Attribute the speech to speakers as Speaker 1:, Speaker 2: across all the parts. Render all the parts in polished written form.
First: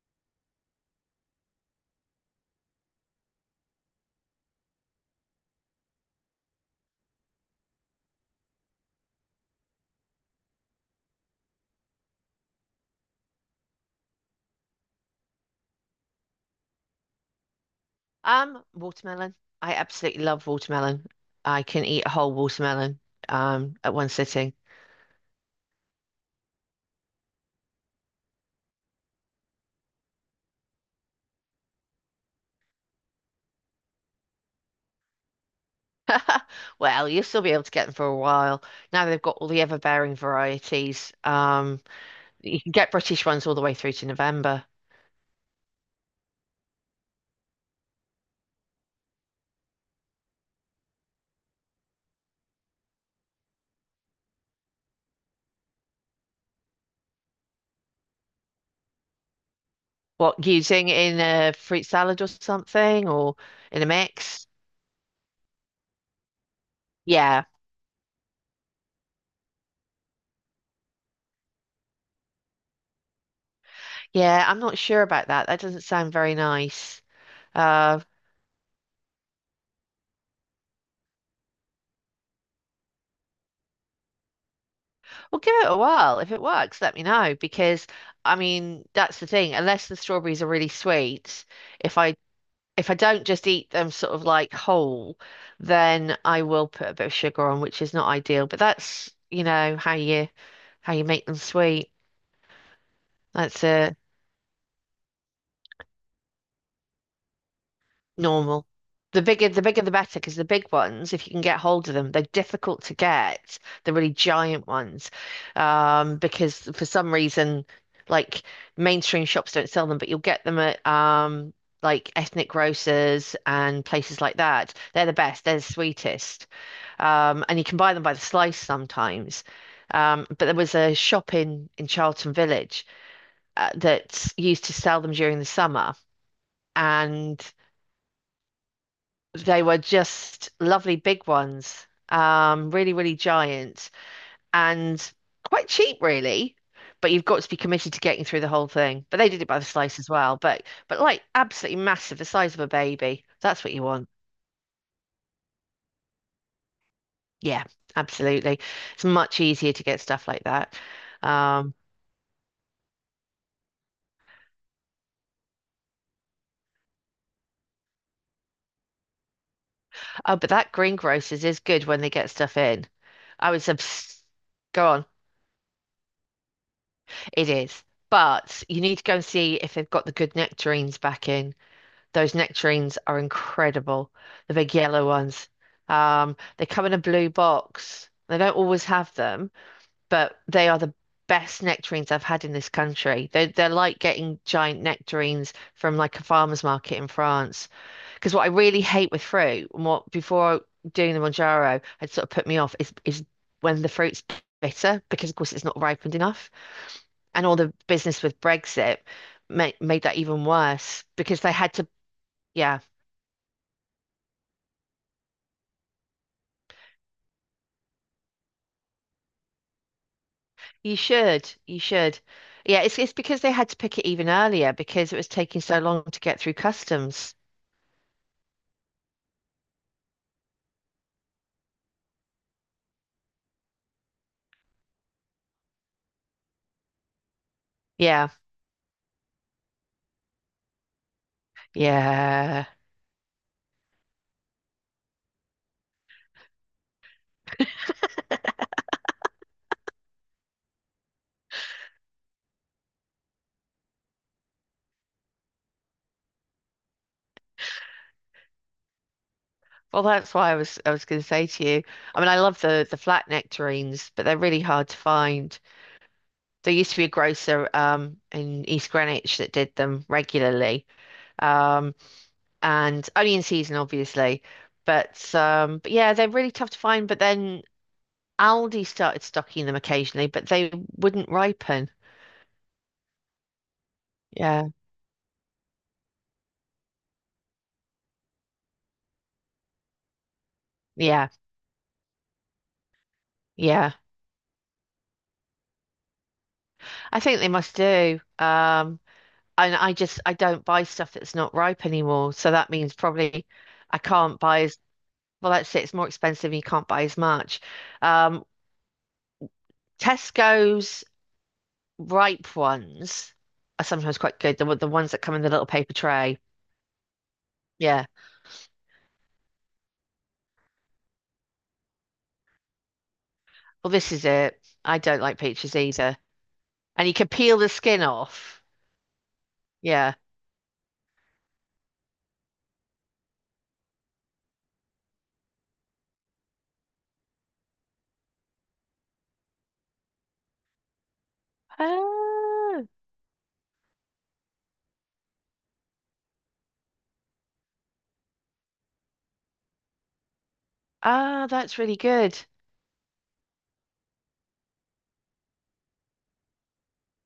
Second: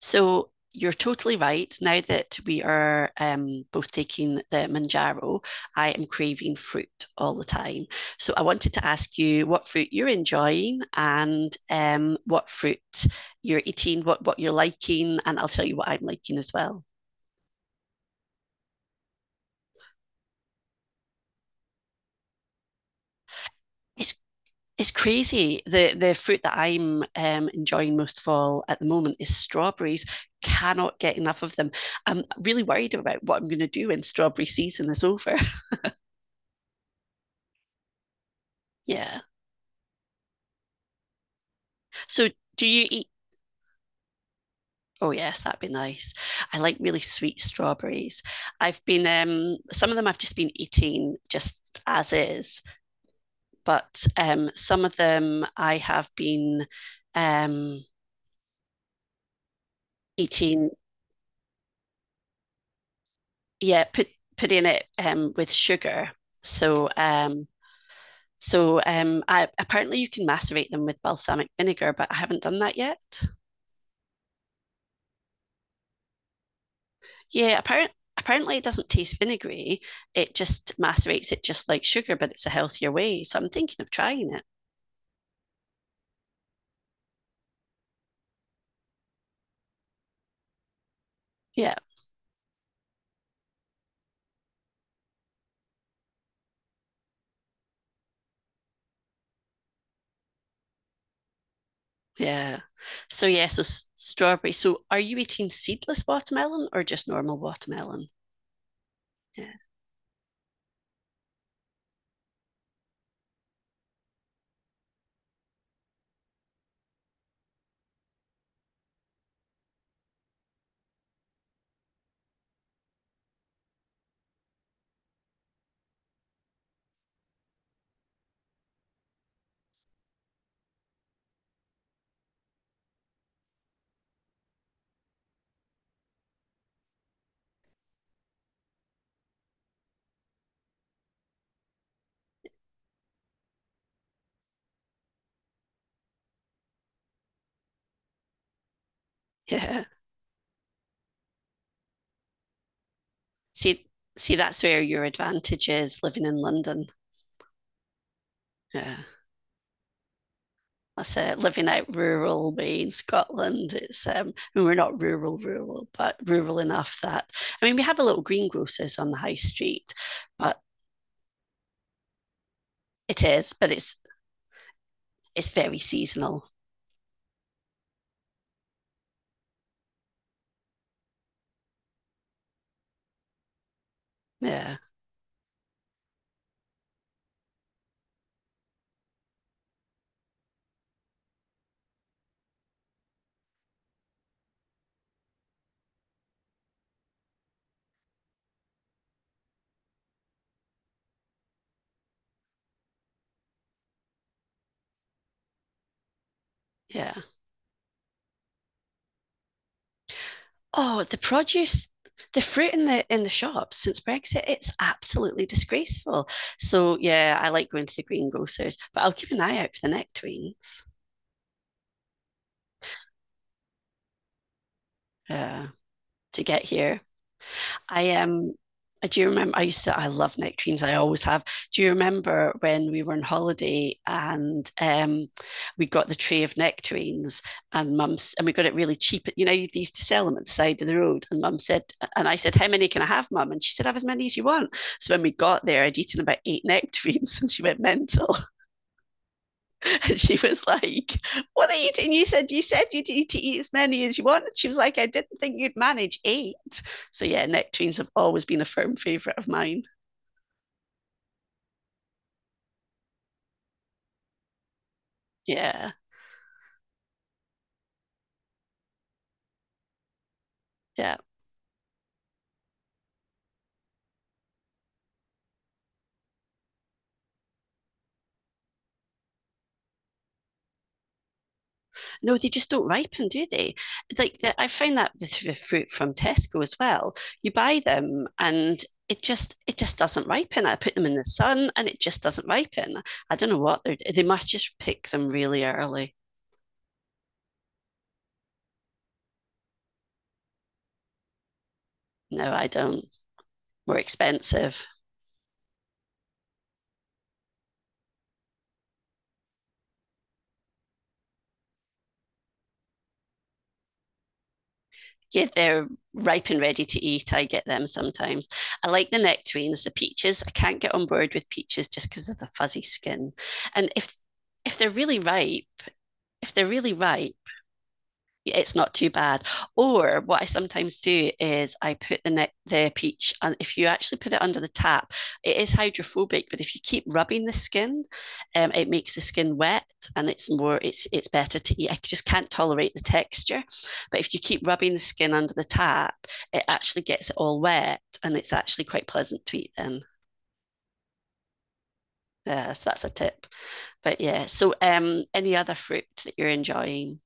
Speaker 1: So you're totally right. Now that we are both taking the Manjaro, I am craving fruit all the time. So I wanted to ask you what fruit you're enjoying and what fruit you're eating, what you're liking, and I'll tell you what I'm liking as well.
Speaker 2: Watermelon. I absolutely love watermelon. I can eat a whole watermelon at one
Speaker 1: It's
Speaker 2: sitting.
Speaker 1: it's crazy. The fruit that I'm enjoying most of all at the moment is strawberries. Cannot get enough of them. I'm really worried about what I'm going to do when strawberry season is over.
Speaker 2: Well, you'll still be able to get them for a while. Now
Speaker 1: Yeah.
Speaker 2: they've got all the ever-bearing varieties.
Speaker 1: So
Speaker 2: You
Speaker 1: do
Speaker 2: can
Speaker 1: you
Speaker 2: get
Speaker 1: eat?
Speaker 2: British ones all the way through to November.
Speaker 1: Oh yes, that'd be nice. I like really sweet strawberries. I've been some of them I've just been eating just as is, but some of them I have been um
Speaker 2: What,
Speaker 1: eating,
Speaker 2: using in a fruit salad or something or in
Speaker 1: yeah,
Speaker 2: a mix?
Speaker 1: putting it with sugar. So
Speaker 2: Yeah.
Speaker 1: so I Apparently you can macerate them with balsamic vinegar, but I haven't done that yet.
Speaker 2: Yeah, I'm not sure about that. That doesn't sound very nice.
Speaker 1: Yeah, apparent,
Speaker 2: Uh,
Speaker 1: Apparently it doesn't taste vinegary. It just macerates it just like sugar, but it's a healthier way. So I'm thinking of trying it.
Speaker 2: Well, give it a whirl. If it works, let me know because that's the thing. Unless the strawberries are really sweet,
Speaker 1: Yeah,
Speaker 2: if I if I don't just eat them sort of like whole, then I will put a bit of sugar on, which is not ideal. But that's how you how you make them sweet.
Speaker 1: yeah. So yeah, so
Speaker 2: That's a
Speaker 1: strawberry. So are you eating seedless watermelon or just normal watermelon?
Speaker 2: normal. The bigger,
Speaker 1: Yeah.
Speaker 2: the bigger, the better, because the big ones, if you can get hold of them, they're difficult to get. The really giant ones, because for some reason, like mainstream shops don't sell them, but you'll get them at like ethnic grocers and places like that. They're the best. They're the sweetest, and you can buy them by the slice sometimes. But there was a shop in Charlton Village that used to sell them during the summer and they were just lovely big ones, really, really giant and quite cheap, really. But you've got to be committed to getting through the whole thing. But they did it by the
Speaker 1: Yeah.
Speaker 2: slice as well. But like absolutely massive, the size of a baby. That's what you
Speaker 1: See,
Speaker 2: want.
Speaker 1: see, that's where your advantage is living in London.
Speaker 2: Yeah, absolutely.
Speaker 1: Yeah.
Speaker 2: It's much easier to get stuff like that.
Speaker 1: I say living
Speaker 2: Um,
Speaker 1: out rural me in Scotland. It's I mean, we're not rural, rural, but rural enough that I mean we have a little greengrocers on the high street,
Speaker 2: oh, but
Speaker 1: but
Speaker 2: that greengrocers is good when they get stuff in.
Speaker 1: it
Speaker 2: I
Speaker 1: is,
Speaker 2: was
Speaker 1: but
Speaker 2: obs Go on.
Speaker 1: it's very seasonal.
Speaker 2: It is. But you need to go and see if they've got the good nectarines back in. Those nectarines are incredible. The big
Speaker 1: Yeah,
Speaker 2: yellow ones. They come in a blue box. They don't always have them, but they are the best nectarines I've had in this country. They're like getting giant nectarines from like a farmer's market in France. Because what I really hate with fruit, and what before doing the Monjaro had sort of put me off, is when the fruit's bitter, because of course it's not ripened enough,
Speaker 1: yeah.
Speaker 2: and all the business with Brexit made that even
Speaker 1: Oh,
Speaker 2: worse
Speaker 1: the
Speaker 2: because they had to.
Speaker 1: produce, the fruit
Speaker 2: Yeah.
Speaker 1: in the shops since Brexit, it's absolutely disgraceful. So yeah, I like going to the greengrocers, but I'll keep an eye out for the nectarines.
Speaker 2: You should. You should. Yeah, it's because they had to pick it even earlier because it was taking
Speaker 1: Yeah,
Speaker 2: so long to get
Speaker 1: to
Speaker 2: through
Speaker 1: get here.
Speaker 2: customs.
Speaker 1: I am. Do you remember I used to I love nectarines, I always have. Do you remember when we were on holiday and we got the tray of nectarines and
Speaker 2: Yeah.
Speaker 1: mum's and we got it really cheap. You know, they used to sell them at the side of the road. And mum said, and I said,
Speaker 2: Yeah.
Speaker 1: how many can I have, mum? And she said, have as many as you want. So when we got there, I'd eaten about eight nectarines and she went mental. And she was like, what are you doing? You said to eat as many as you want. And she was like, I didn't think you'd manage eight. So yeah, nectarines have always been a firm favourite of mine.
Speaker 2: Well, that's why I was going to say to you. I love the flat nectarines, but they're really hard to find.
Speaker 1: Yeah.
Speaker 2: There used to be a grocer in East Greenwich that did them regularly.
Speaker 1: Yeah.
Speaker 2: Um and only in season obviously. But yeah, they're really tough to find, but then Aldi started stocking them occasionally, but they wouldn't ripen.
Speaker 1: No, they just don't ripen, do they? Like the, I
Speaker 2: Yeah.
Speaker 1: find that with the fruit from Tesco as well. You buy them and it just doesn't ripen. I put them in the
Speaker 2: Yeah.
Speaker 1: sun and it just doesn't ripen. I don't know what
Speaker 2: Yeah,
Speaker 1: they must just pick them really early.
Speaker 2: I think they must do. And I just I don't buy stuff that's not ripe anymore. So
Speaker 1: No, I
Speaker 2: that means
Speaker 1: don't.
Speaker 2: probably
Speaker 1: More
Speaker 2: I can't buy
Speaker 1: expensive.
Speaker 2: as well. That's it. It's more expensive. And you can't buy as much. Um, Tesco's ripe ones are sometimes quite good. The ones that come in
Speaker 1: Yeah,
Speaker 2: the little
Speaker 1: they're
Speaker 2: paper tray.
Speaker 1: ripe and ready to eat. I get them
Speaker 2: Yeah.
Speaker 1: sometimes. I like the nectarines, the peaches. I can't get on board with peaches just because of the fuzzy skin. And
Speaker 2: Well, this
Speaker 1: if
Speaker 2: is it.
Speaker 1: if they're
Speaker 2: I
Speaker 1: really
Speaker 2: don't like
Speaker 1: ripe,
Speaker 2: peaches either.
Speaker 1: if they're really
Speaker 2: And you can
Speaker 1: ripe,
Speaker 2: peel the skin off.
Speaker 1: it's not too bad.
Speaker 2: Yeah.
Speaker 1: Or what I sometimes do is I put the peach, and if you actually put it under the tap, it is hydrophobic. But if you keep rubbing the skin, it makes the skin wet, and it's more it's better to eat. I just can't
Speaker 2: Ah,
Speaker 1: tolerate the texture, but if you keep rubbing the skin under the tap, it actually gets it all wet, and it's actually quite pleasant to eat then.
Speaker 2: ah, that's really good.
Speaker 1: Yeah, so that's a tip. But yeah, so any other fruit that you're enjoying?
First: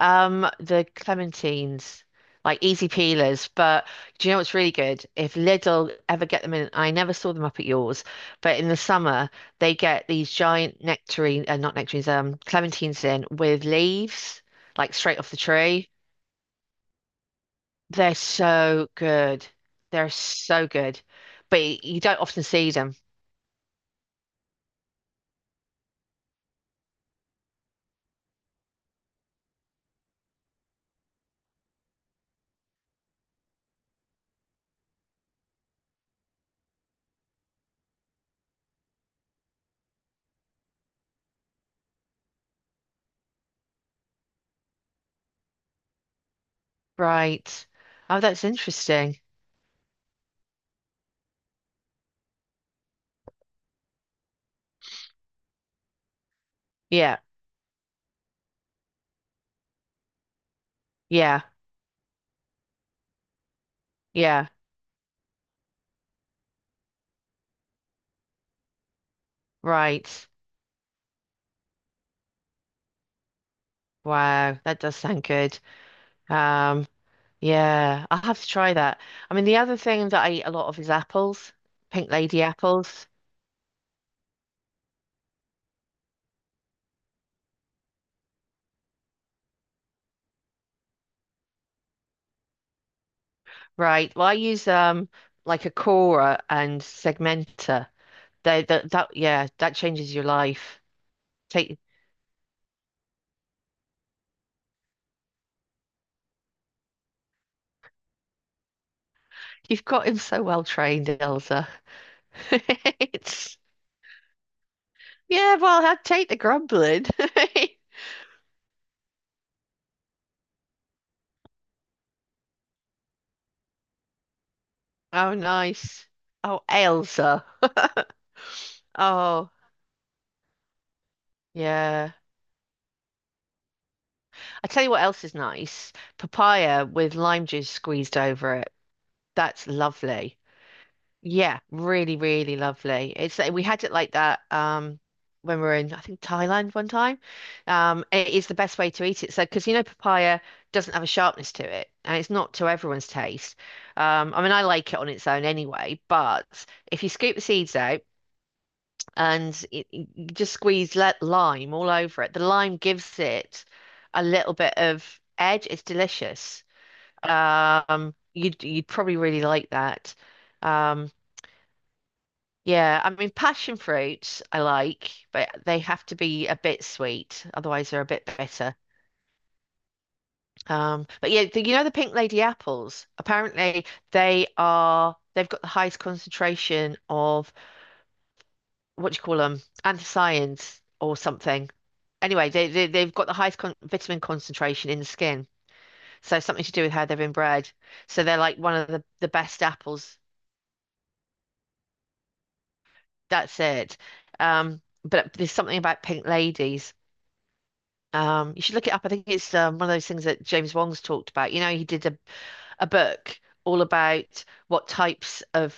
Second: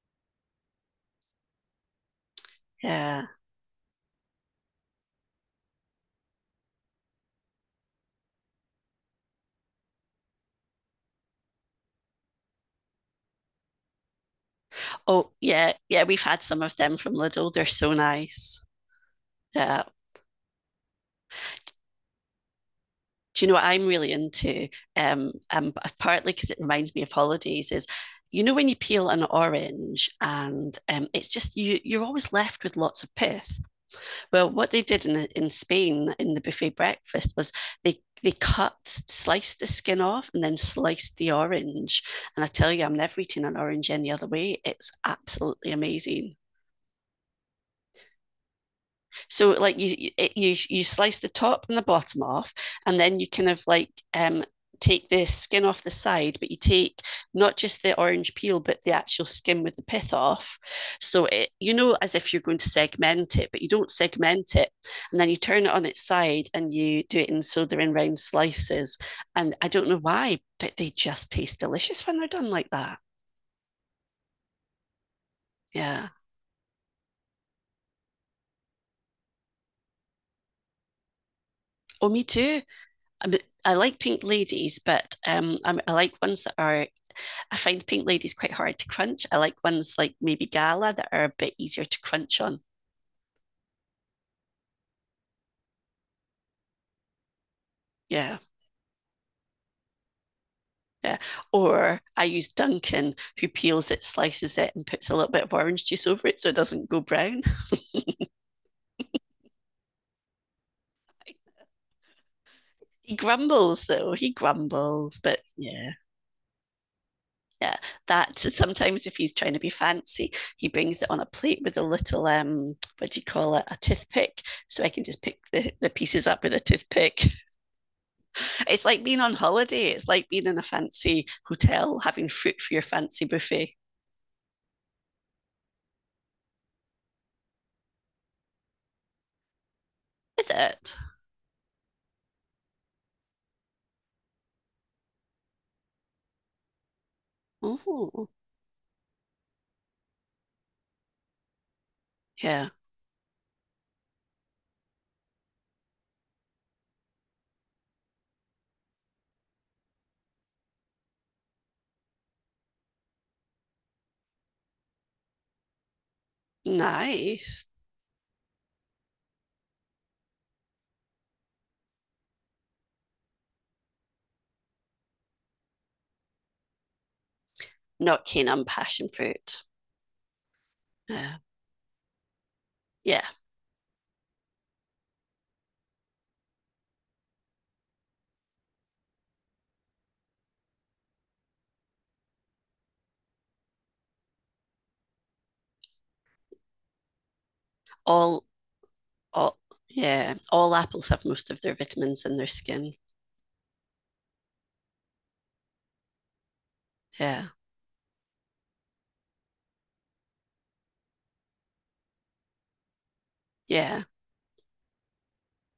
Speaker 2: The clementines, like easy
Speaker 1: Yeah.
Speaker 2: peelers. But do you know what's really good? If Lidl ever get them in, I never saw them up at yours, but in the summer they get these giant nectarine, not nectarines, clementines in with leaves, like straight
Speaker 1: Oh,
Speaker 2: off the
Speaker 1: yeah,
Speaker 2: tree.
Speaker 1: yeah, we've had some of them from Lidl. They're so
Speaker 2: They're
Speaker 1: nice.
Speaker 2: so good.
Speaker 1: Yeah.
Speaker 2: They're so good. But you don't often see them.
Speaker 1: Do you know what I'm really into? Um, um, Partly because it reminds me of holidays is, you know, when you peel an orange and it's just you're always left with lots of pith. Well, what they did in Spain in the buffet breakfast was they sliced the skin off, and then sliced the orange. And I tell you, I'm never eating an orange any other way. It's absolutely amazing.
Speaker 2: Right. Oh, that's interesting.
Speaker 1: So like you you slice the top and the bottom off, and then you kind of like take the skin off the side, but you take
Speaker 2: Yeah.
Speaker 1: not just the orange peel, but the actual skin with the pith off. So
Speaker 2: Yeah.
Speaker 1: it you know as if you're going to segment it, but you don't
Speaker 2: Yeah.
Speaker 1: segment it, and then you turn it on its side and you do it in so they're in round slices. And I don't know
Speaker 2: Right.
Speaker 1: why, but they just taste delicious when they're done like that.
Speaker 2: Wow. That does sound good.
Speaker 1: Yeah.
Speaker 2: Um, Yeah, I'll have to try that. I mean, the other thing that I eat a lot of is apples,
Speaker 1: Oh,
Speaker 2: pink
Speaker 1: me
Speaker 2: lady
Speaker 1: too.
Speaker 2: apples.
Speaker 1: I, mean I like pink ladies, but I like ones that are I find pink ladies quite hard to crunch. I like ones like maybe Gala that are a bit easier to crunch on.
Speaker 2: Right. Well, I use like a corer and segmenter.
Speaker 1: Yeah.
Speaker 2: They that that yeah, that changes your life.
Speaker 1: Yeah.
Speaker 2: Take
Speaker 1: Or I use Duncan, who peels it, slices it, and puts a little bit of orange juice over it so it doesn't go brown.
Speaker 2: You've got him so well trained, Elsa.
Speaker 1: He
Speaker 2: It's
Speaker 1: grumbles though. He grumbles, but
Speaker 2: Yeah, well,
Speaker 1: yeah.
Speaker 2: I'd take the grumbling.
Speaker 1: Yeah, that sometimes if he's trying to be fancy, he brings it on a plate with a little what do you call it, a toothpick, so I can just
Speaker 2: Oh,
Speaker 1: pick the
Speaker 2: nice.
Speaker 1: pieces up with a
Speaker 2: Oh,
Speaker 1: toothpick.
Speaker 2: Elsa.
Speaker 1: It's like being on
Speaker 2: Oh,
Speaker 1: holiday. It's like being in a fancy hotel,
Speaker 2: yeah.
Speaker 1: having fruit for your fancy buffet.
Speaker 2: I tell you what else is nice. Papaya with lime juice squeezed over it. That's lovely.
Speaker 1: Is it?
Speaker 2: Yeah, really, really lovely. It's like we had it like that when we were in I think Thailand one time.
Speaker 1: Oh,
Speaker 2: It is the best way to eat it. So because you know papaya doesn't have a sharpness to it and it's not to
Speaker 1: yeah.
Speaker 2: everyone's taste. I like it on its own anyway, but if you scoop the seeds out you just squeeze let lime all over it, the lime gives it a little bit of edge. It's delicious.
Speaker 1: Nice.
Speaker 2: You'd probably really like that. Um yeah, I mean, passion fruits I like, but they have to be a bit sweet, otherwise they're a
Speaker 1: Not
Speaker 2: bit
Speaker 1: keen on
Speaker 2: bitter.
Speaker 1: passion fruit.
Speaker 2: But
Speaker 1: Yeah.
Speaker 2: yeah, the, you know the Pink Lady apples.
Speaker 1: Yeah.
Speaker 2: Apparently, they've got the highest concentration of what do you call them, anthocyanins or something. Anyway, they've got the highest con vitamin concentration in the skin, so something to do with how they've been bred. So they're
Speaker 1: All,
Speaker 2: like one of the
Speaker 1: all,
Speaker 2: best apples.
Speaker 1: yeah. All apples have most of their vitamins in their skin.
Speaker 2: That's it. But there's something about Pink Ladies.
Speaker 1: Yeah.
Speaker 2: You should look it up. I think it's one of those things that James Wong's talked about. You know, a book all
Speaker 1: Yeah.
Speaker 2: about what types of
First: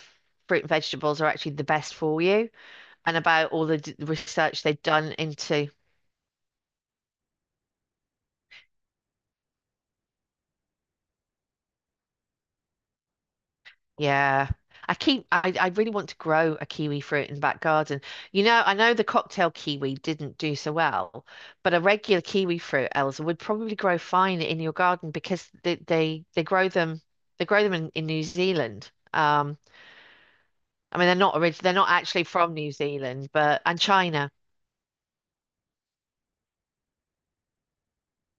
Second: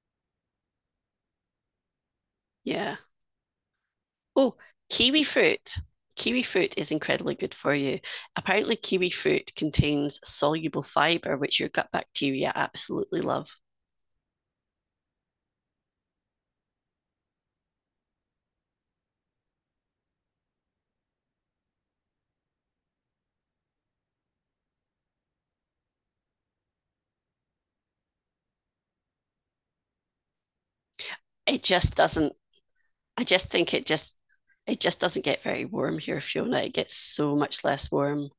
Speaker 2: fruit and vegetables are actually the best for you,
Speaker 1: Yeah.
Speaker 2: and about all the d
Speaker 1: Oh,
Speaker 2: research they've done
Speaker 1: kiwi
Speaker 2: into.
Speaker 1: fruit. Kiwi fruit is incredibly good for you. Apparently, kiwi fruit contains soluble fiber, which your gut bacteria absolutely love.
Speaker 2: Yeah, I keep. I really want to grow a kiwi fruit in the back garden. You know, I know the cocktail kiwi didn't do so well, but a regular kiwi fruit, Elsa, would probably grow fine in your garden because they grow them in New Zealand.
Speaker 1: It
Speaker 2: They're not
Speaker 1: just
Speaker 2: actually
Speaker 1: doesn't
Speaker 2: from New
Speaker 1: I
Speaker 2: Zealand,
Speaker 1: just
Speaker 2: but
Speaker 1: think
Speaker 2: and China.
Speaker 1: it just doesn't get very warm here, Fiona. It gets so much less warm.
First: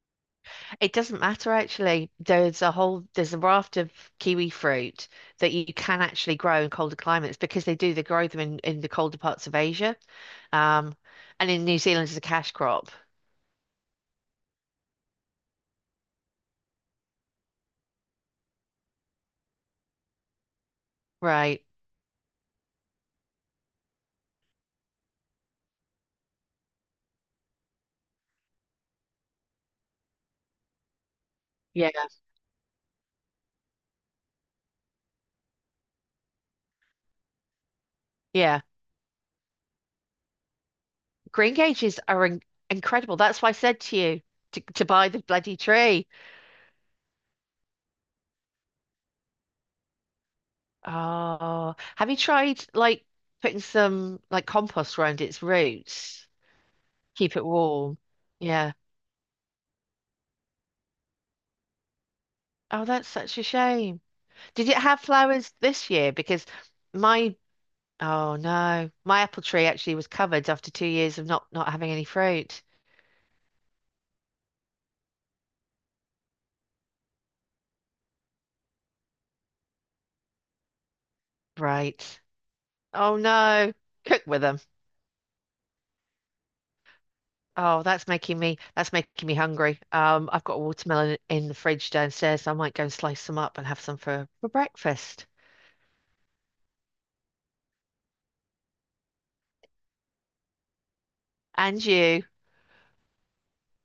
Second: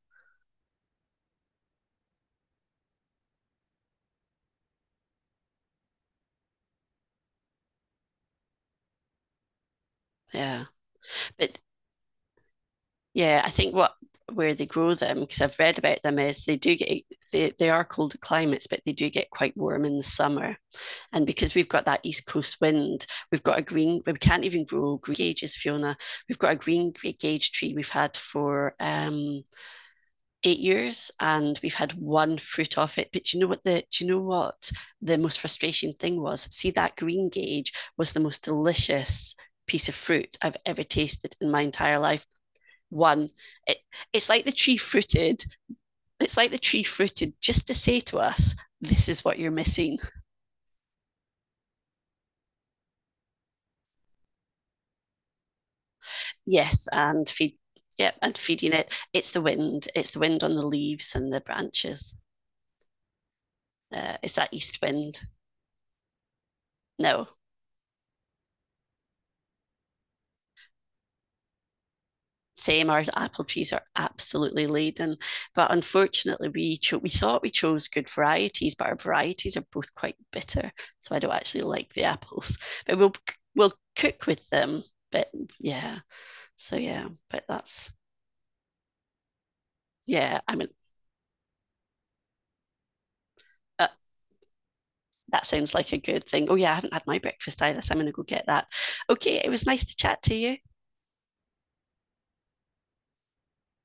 Speaker 2: It doesn't matter actually. There's a raft of kiwi fruit that you can actually grow in colder climates because they grow them in the colder parts of Asia,
Speaker 1: Yeah.
Speaker 2: um, and
Speaker 1: But
Speaker 2: in New Zealand it's a cash crop,
Speaker 1: yeah, I think what where they grow them, because I've read about them, is they do get they are colder climates, but they do get quite warm in the summer. And because
Speaker 2: right?
Speaker 1: we've got that east coast wind, we can't even grow green gauges, Fiona. We've got a green gauge tree we've had for eight years, and we've
Speaker 2: Yeah,
Speaker 1: had one fruit off it. But you know what, the do you know what the most frustrating thing was, see, that green gauge was the most
Speaker 2: yeah.
Speaker 1: delicious piece of fruit I've ever tasted in
Speaker 2: Green
Speaker 1: my entire
Speaker 2: gages
Speaker 1: life.
Speaker 2: are in incredible.
Speaker 1: one
Speaker 2: That's why I
Speaker 1: it,
Speaker 2: said to you
Speaker 1: it's like the
Speaker 2: to
Speaker 1: tree
Speaker 2: buy the
Speaker 1: fruited,
Speaker 2: bloody tree.
Speaker 1: just to say to us, this is what you're missing.
Speaker 2: Oh, have you tried like putting some like compost around its roots?
Speaker 1: Yes and
Speaker 2: Keep it
Speaker 1: feed
Speaker 2: warm.
Speaker 1: Yeah, and
Speaker 2: Yeah.
Speaker 1: feeding it, it's the wind, it's the wind on the leaves and the branches.
Speaker 2: Oh, that's such a shame.
Speaker 1: It's that
Speaker 2: Did it
Speaker 1: east
Speaker 2: have
Speaker 1: wind.
Speaker 2: flowers this year?
Speaker 1: No,
Speaker 2: My, oh no, my apple tree actually was covered after 2 years of not having any fruit.
Speaker 1: same, our apple trees are absolutely laden, but unfortunately we thought we chose good varieties, but our varieties are both quite bitter, so I don't actually like the
Speaker 2: Right.
Speaker 1: apples, but
Speaker 2: Oh
Speaker 1: we'll
Speaker 2: no. Cook
Speaker 1: cook
Speaker 2: with
Speaker 1: with
Speaker 2: them.
Speaker 1: them. But yeah, so yeah, but
Speaker 2: Oh,
Speaker 1: that's
Speaker 2: that's making me hungry.
Speaker 1: yeah,
Speaker 2: I've got
Speaker 1: I
Speaker 2: a
Speaker 1: mean,
Speaker 2: watermelon in the fridge downstairs, so I might go and slice some up and have
Speaker 1: uh,
Speaker 2: some for breakfast.
Speaker 1: that sounds like a good thing. Oh yeah, I haven't had my breakfast either, so I'm going to go get that. Okay, it was nice to chat to you.
Speaker 2: And you.